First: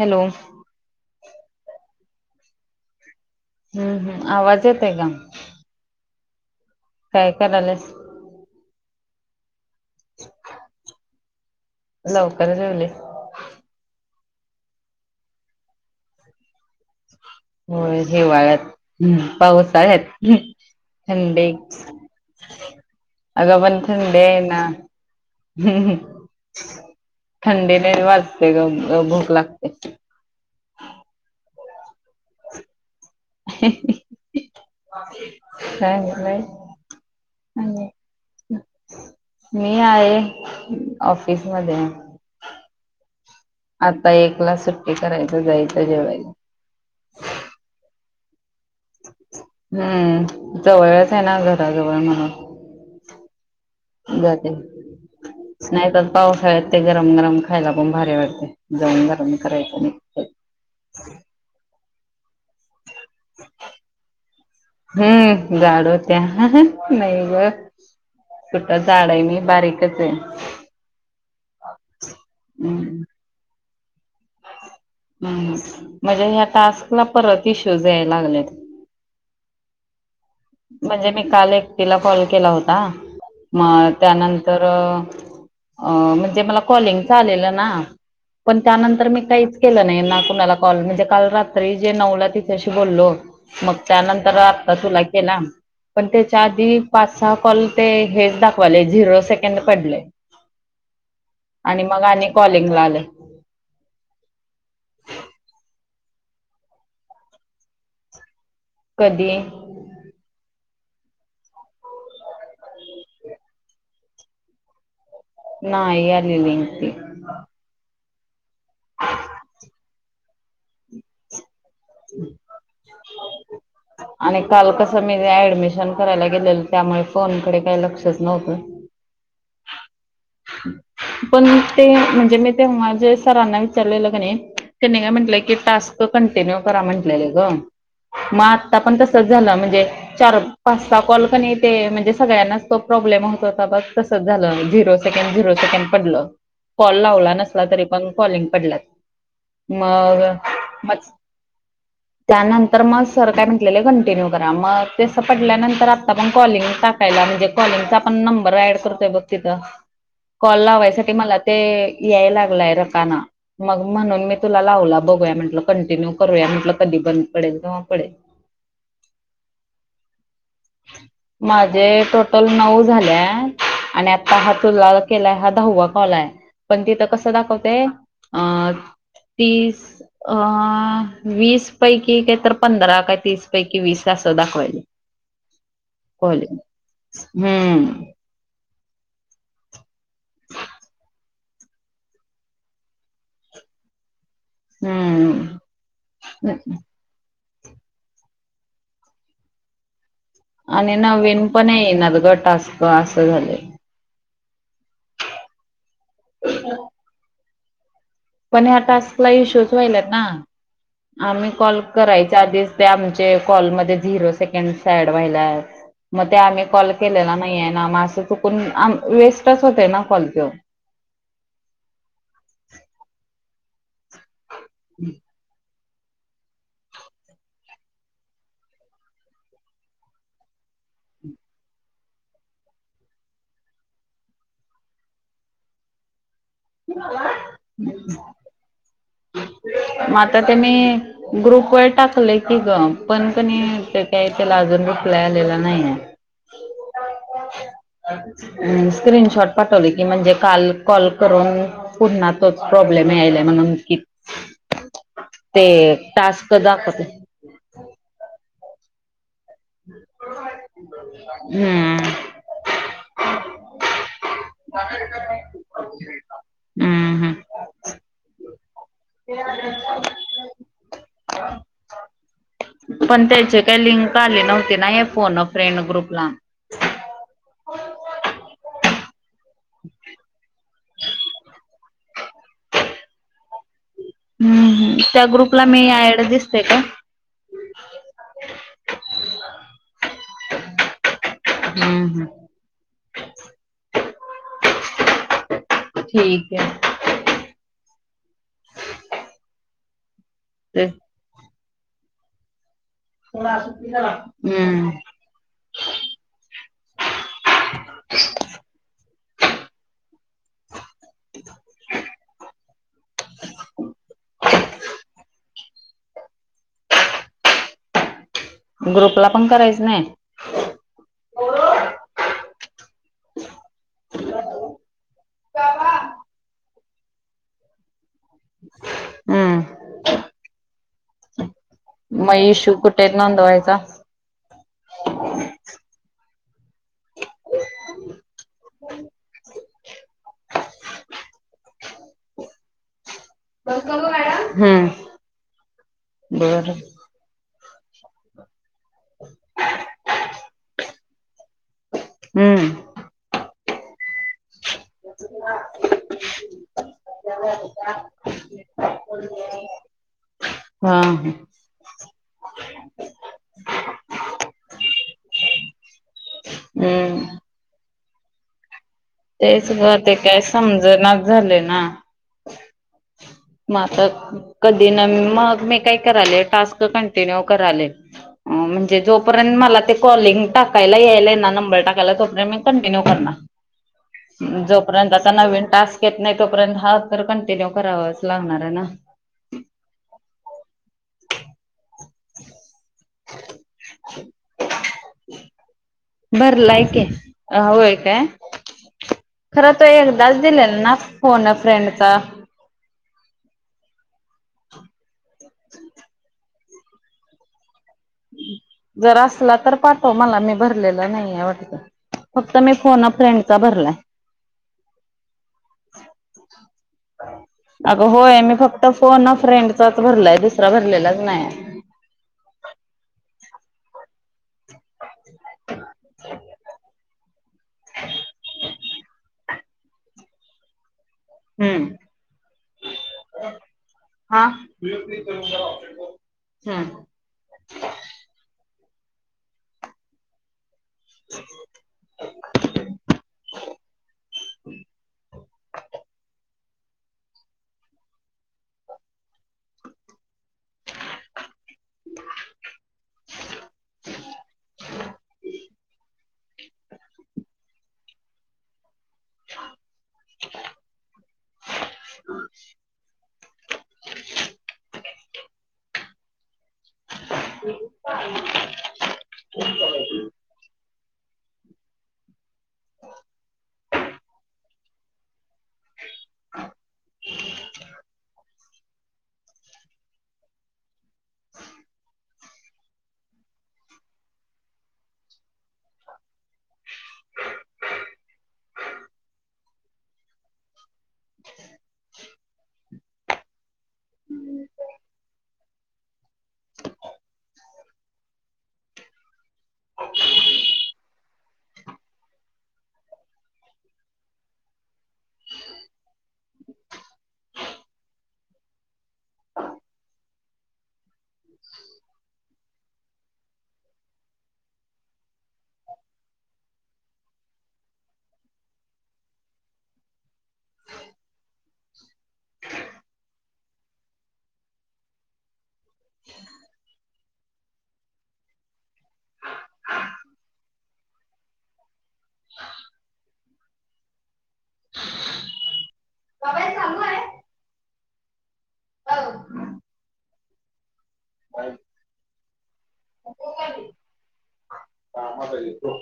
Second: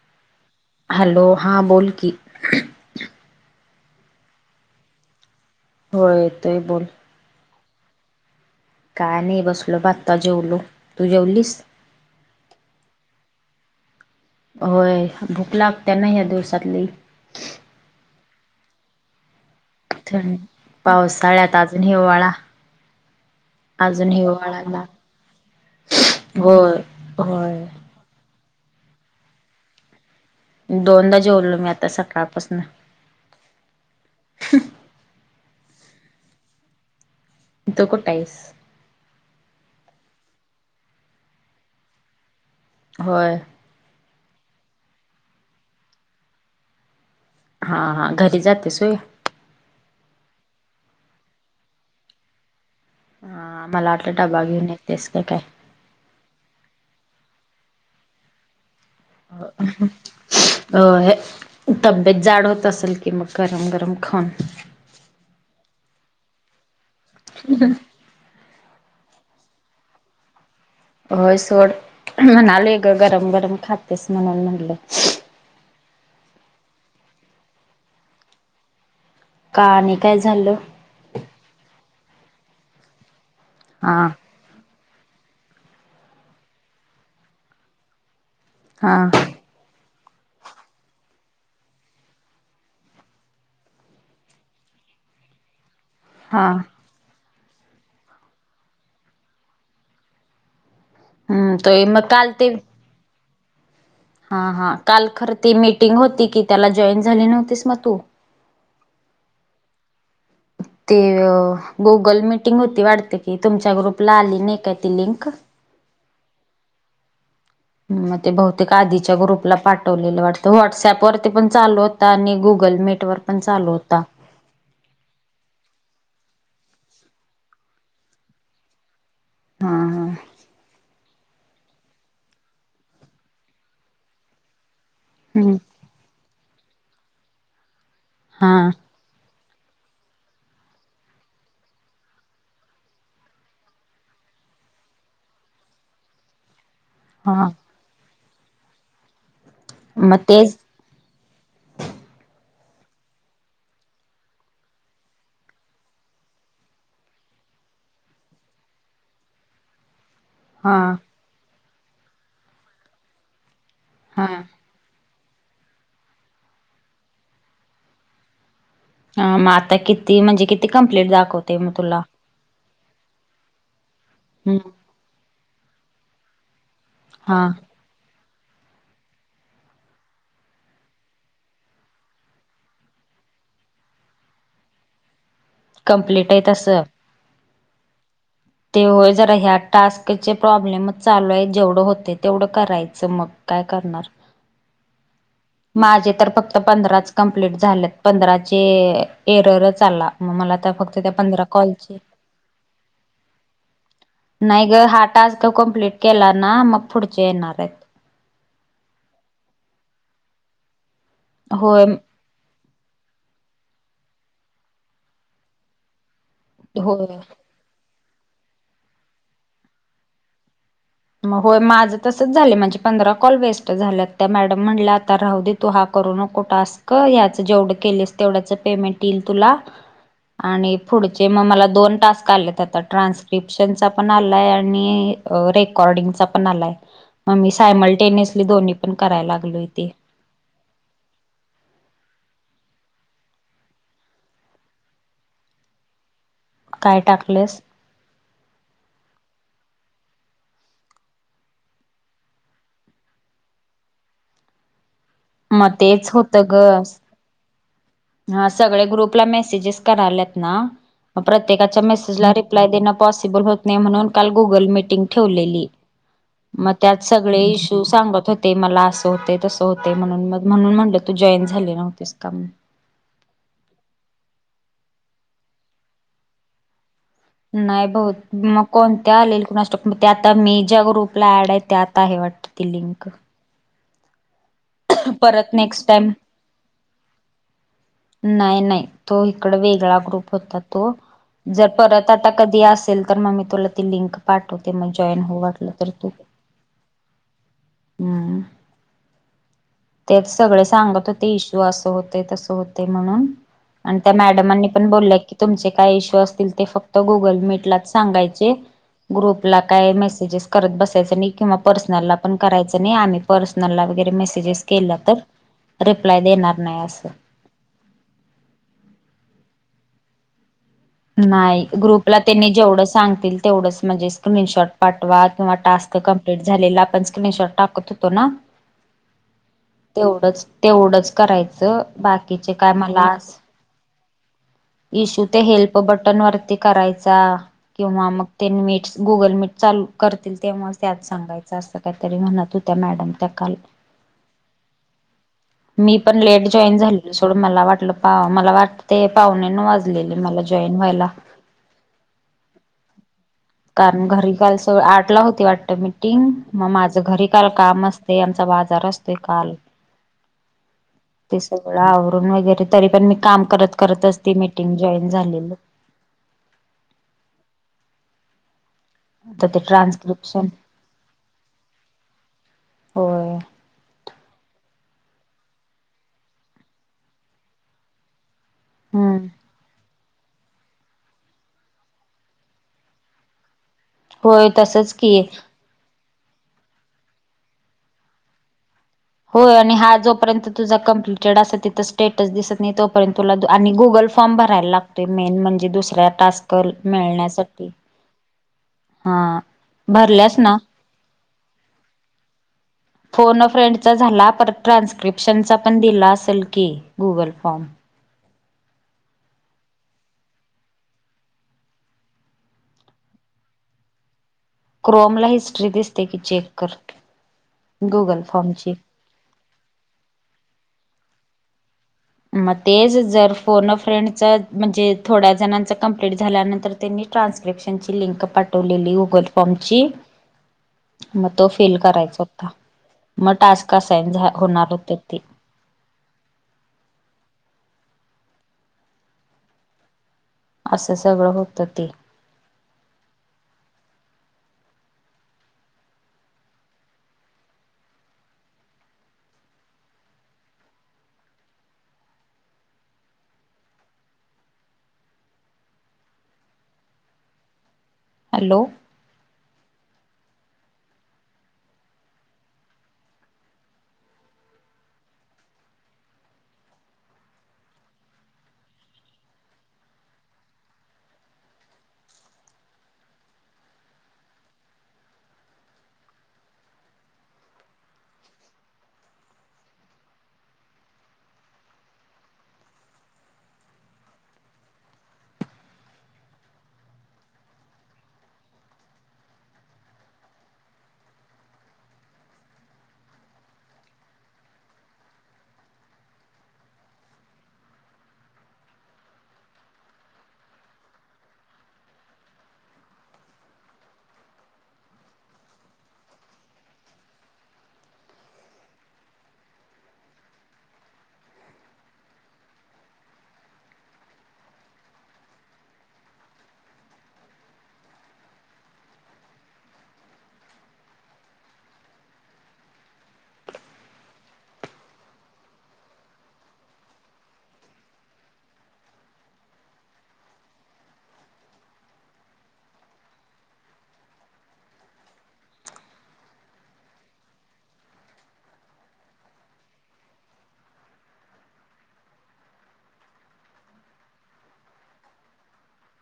Hello. Hello हा बोल की हम्म हम्म आवाज येत आहे काम हो येतय बोल. करालस. काय नाही बसल बा आता जेवलो तू जेवलीस. लवकरच जेवली. होय भूक लागत नाही या दिवसातली हो हे वागत पाऊसा थंड थंडी पावसाळ्यात अजून हिवाळा अग बण अजून दे ना हिवाळाला हम्म ह् होय होय थंडीने वा ते भूक लागते. दोनदा जेोललो मी आता सकाळपासून हा बाय. तू कुठेह्यास. मी आहे ऑफिस मध्ये होय. आता एकला सुट्टी करायच जायचं जेव्हायला. हा हा घरी जाते सोय. हम्म जवळच आहे ना घराजवळ मला. हा आ मला आटला डबा घेऊन येतेस का काय? पावसाळ ते गरम गरम खायला पण भारी वाटते. जाऊन गरम अ करायचं नाही अ हे. तब्येत जाड होत असेल की मग गरम गरम खाऊन हम्म गाडो त नाही ग. झाड आहे मी बारीकच आहे. होय सोड म्हणाले हम्म ग गरम गरम खातेस म्हणून म्हणलं. म्हणजे ह्या टास्क ला परत इश्यू जाय लागले. का आणि काय झालं म्हणजे मी काल एकटीला कॉल केला होता म हा त्यानंतर अ म्हणजे मला कॉलिंग आलेलं ना पण हा त्यानंतर तर मी काहीच केलं नाही ना. काल म्हणजे काल रात्री जे नऊला तिच्याशी बोललो मग त्यानंतर आता तुला ला पण त्याच्या हा आधी पाच सहा कॉल ते हेच दाखवाले झिरो सेकंड पडले. हम्म तो आणि मग आणि काल ते कॉलिंग ला आले. हा हा काल खर ती मीटिंग होती की त्याला जॉईन झाली नव्हतीस मग तू कधी? ते गुगल मिीटिंग होती वाढते की तुमच्या ग्रुपला आली नाही काय ती लिंक नाही आलेलीती मग ते बहुतेक आधीच्या ग्रुपला पाठवलेलं वाटतं व्हॉटसअपवरर ते पण चालू होता आणि गुगल मीट वर पण चालू होता. आणि काल कसं मी ऍडमिशन करायला गेलेलं त्यामुळे फोनकडे काही लक्षच नव्हतं. हा हा. पण ते म्हणजे मी ते माझे सरांना विचारले लग नाही. का म्ह क हम्म टस् कंटिन्यू करा म्हं ग मग हा आ पण त म्हणे चार पाच कॉल म्हणजे सगळ्यांना तो प्रॉब्लेम होत होता. [unintelligible] क झिरो सेकड पडल कॉल लावला हा नसला तरी पण कॉलिंग पडला. मग म त्यानंतर तर मग सर काय म्हटलं कंटिन्यू करा मग तेसं पडल्यानंतर आता पण कॉलिंग टाकायला म्हणजे, कॉल आपण नंबर ऍड करतोय बघ तिथं, कॉल हा लावायसाठी मला ते याय लागलंय रकाना मग म्हणून मी हा तुला लावला. बघूया म्हटलं कंटिन्यू करूया म्हटलं कधी बंद पडेल जव्हा पडेल. ह मग आता किती म्हणजे किती कंप्लेंट दाखवते मग माझे तुला टोटल नऊ आणि आता हम्म तुला केलाय हा दहावा केलाय पण तिथ कसं हा दाखवते अ तीस. अ वीस पैकी काय तर पंधरा काय तीस पैकी वीस असं दाखवायल. कंप्लीट आहे तसं. हम्म. तेव्हा जरा ह्या टास्कचे प्रॉब्लेम चालू आहे जेवढं होते तेवढं करायचं मग हम्म. मा फक्त पं प्ट झाल्यात पंधराचे एररच आला. मग मला तर आणि फक्त त्या ना पंधरा विन पण कॉलचे येणार ग टास्क असं झाले. नाही ग हा टास्क कम्प्लीट केला ना मग पुढचे येणार आहेत. पण ह्या टास्कला इशूच व्हालात ना आम्ही कॉल होय करायच्या आधी त्या आमचे कॉलमध्ये झिरो सेकंड सॅड व्हाला आहे. मग ते आम्ही कॉल होय केलेला नाही आहे ना मासं चुकून वेस्टच होते ना कॉल तो मग होय माझं तसच झालं माणझे पंधरा कॉल वेस्ट झालं त्या मॅडम म्हटलं आता राहू दे तू हा. करू नकोस टास्क आणि पुढचे मग मला दोन टास्क आलेत आता, ट्रान्स्क्रिप्शनचा पण आलाय आणि रेकॉर्डिंग पण आलाय मग मी सायमल टेनस दोन्ही पण करायला लागलो मग आता ते मी ग्रुप व टाकलंय. तरी ग पण पण काही त्याला अजून रुखला आलेला नाही आहे. काय टाकलंस स्क्रीन शर्टपाटल क म्हणजे काल कॉल करून पुन्हा तोच प्रॉब्लेम यायलाय म्हण नकी, ते मग तेच होतं टास्क ग दाखते. हा सगळे ग्रुपला मे जीजस करायलात ना! मग प्रत्येकाच्या हम्म मेसेजला रिप्लाय देन पॉसिबल होत नाही, म्हणून काल गुगल मिटिंग ठेवलेली, मग त्यात हम्म हम्म. सगळे इश्यू तू सांगत होते मला असं होते, तसं होते, म्हणून मग म्हणून म्हणलं तू जॉईन झाले नव्हतेस का? पण त्याचे काही लिंक आले नव्हती ना या फोन अ फ्रेंड ग्रुपला? नाही बहुतेक मग कोणती आलेली कुनासठाउक, मग ते आता मी ज्या ग्रुपला ऍड आहे त्यात आहे वाटत. ती लिंक. हम्म त्या परत ग्रुपला नेक्स्ट मी टाइम ॲड दिसतेय का? नाही नाही, तो इकड वेगळा ग्रुप होता तो, जर हम्म परत आता हम्म कधी असेल तर मग मी तुला ती लिंक पाठवते म्हणजे, जॉईन हो वाटलं तर तुला, ठीक आहे हम्म! त्यात सगळे ते सांगत होते इश्यू असं होतेय तसं होतेय म्हणून. आणि त्या मॅडमांनी पण हम्म बोलल्या की तुमचे काय इशू असतील ते फक्त गुगल मिटींगलाच सांगायचे. ग्रुपला काय मेसेजेस करत बसायचं नाही किंवा पर्सनलला पण करायचं नाही आम्ही पर्सनल ला मॅसेजेस केला, तर रिप्लाय देणार नाही असं. ग्रुपला पण करायचं नाही? नाही ग्रुपला त्यांनी जेवढंच सांगतील तेवढंच म्हणजे स्क्रीनशॉट पाठवा किंवा टास्क कंप्लीट झालेत तेच स्क्रीनशॉट टाकत होतो ना, हम्म तेवढंच तेवढंच करायचं. मग बाकीचे काय इश्यू कुठे मला, नोंदवायचा? इशू ते हेल्प ग्रुप वरती करायचा, किंवा मग ते मीट गुगल मीट चालू करतील तेव्हा त्या सांगायचं असतं काही तरी म्हणत होत्या मॅडम त्या. काल, हम्म मी पण लेट बर जॉईन झालेले सोड मला वा टलं पा मला वाटतेय पाउनेनऊ वाजलेले मला जॉईन व्हायला. हम्म! कारण घरी काल स आठ ला होती वाटत मीटिंग, मग माझं घरी काल काम असते आमचा बा जार असतोय काल. [inaudible] हा त्याच्यामुळ आ वरल तरी पण मी काम करत करतच ती मीटिंग जॉईन झालेली. [inaudible] हम्म तर ते तेचं ग ते काय ट्रान्स्क्रिप्शन समजणाचं झालंय ना! हो, मग आता कधी ना मग मी काय करायले टास्क कॉन्टिनुए करायले. म्हणजे हम्म जोपर्यंत मला ते कॉलिंग टाकायला यायला ना नंबर टाकायला तोपर्यंत मी कंटिन्यू करणार. होय तसच जोपर्यंत की आता नवीन टास्क येत नाही तोपर्यंत हा तर कंटिन्यू करावाच लागणार येना. होय आणि हा जोपर्यंत तुझा कम्प्लिटेड असा तिथं स्टेटस दिसतं नाहीत तो तुला तो आणि गुगल फॉर्म भरायला लागतोय मेन म्हणजे दुसऱ्या टास्क भरलाय की मिळण्यासाठी. होय काय, हा खर तो एकदाच दिलेला ना फोन अ फ्रेंडचा? फोन अ फ्रेंडचा झाला परत ट्रान्स्क्रिप्शनचा पण दिला असेल की गुगल फॉर्म? जर असला तर पाठव मला मी भरलेला नाही वाटत. फक्त मी फोन अ फ्रेंडचा भरलाय. क्रोमला हिस्ट्री दिसते की चेक कर. अगं गुगल होय मी फॉर्मची फक्त फोन अ फ्रेंडचाचं भरलाय दुसरा भरलेलाच नाही. मग तेच जर फोन अ फ्रेंडचा म्हणजे थोड्या जणांचं कंप्लीट झाल्यानंतर त्यांनी ट्रान्स्क्रिप्शनची लिंक पाठवलेली गुगल फॉर्म ची, मग तो फिल हम्म. करायचा होता. मग टास्क सायन झा हा. होणार होते ते. हम्म. [inaudible] असं सगळं होत ते. हॅलो. [unintelligible] ह [inaudible] [unintelligible] [unintelligible] ह [unintelligible] [inaudible] [inaudible] ह [unintelligible] [unintelligible] बाबा सांगू आहे. हम्म. ब. काम येतो.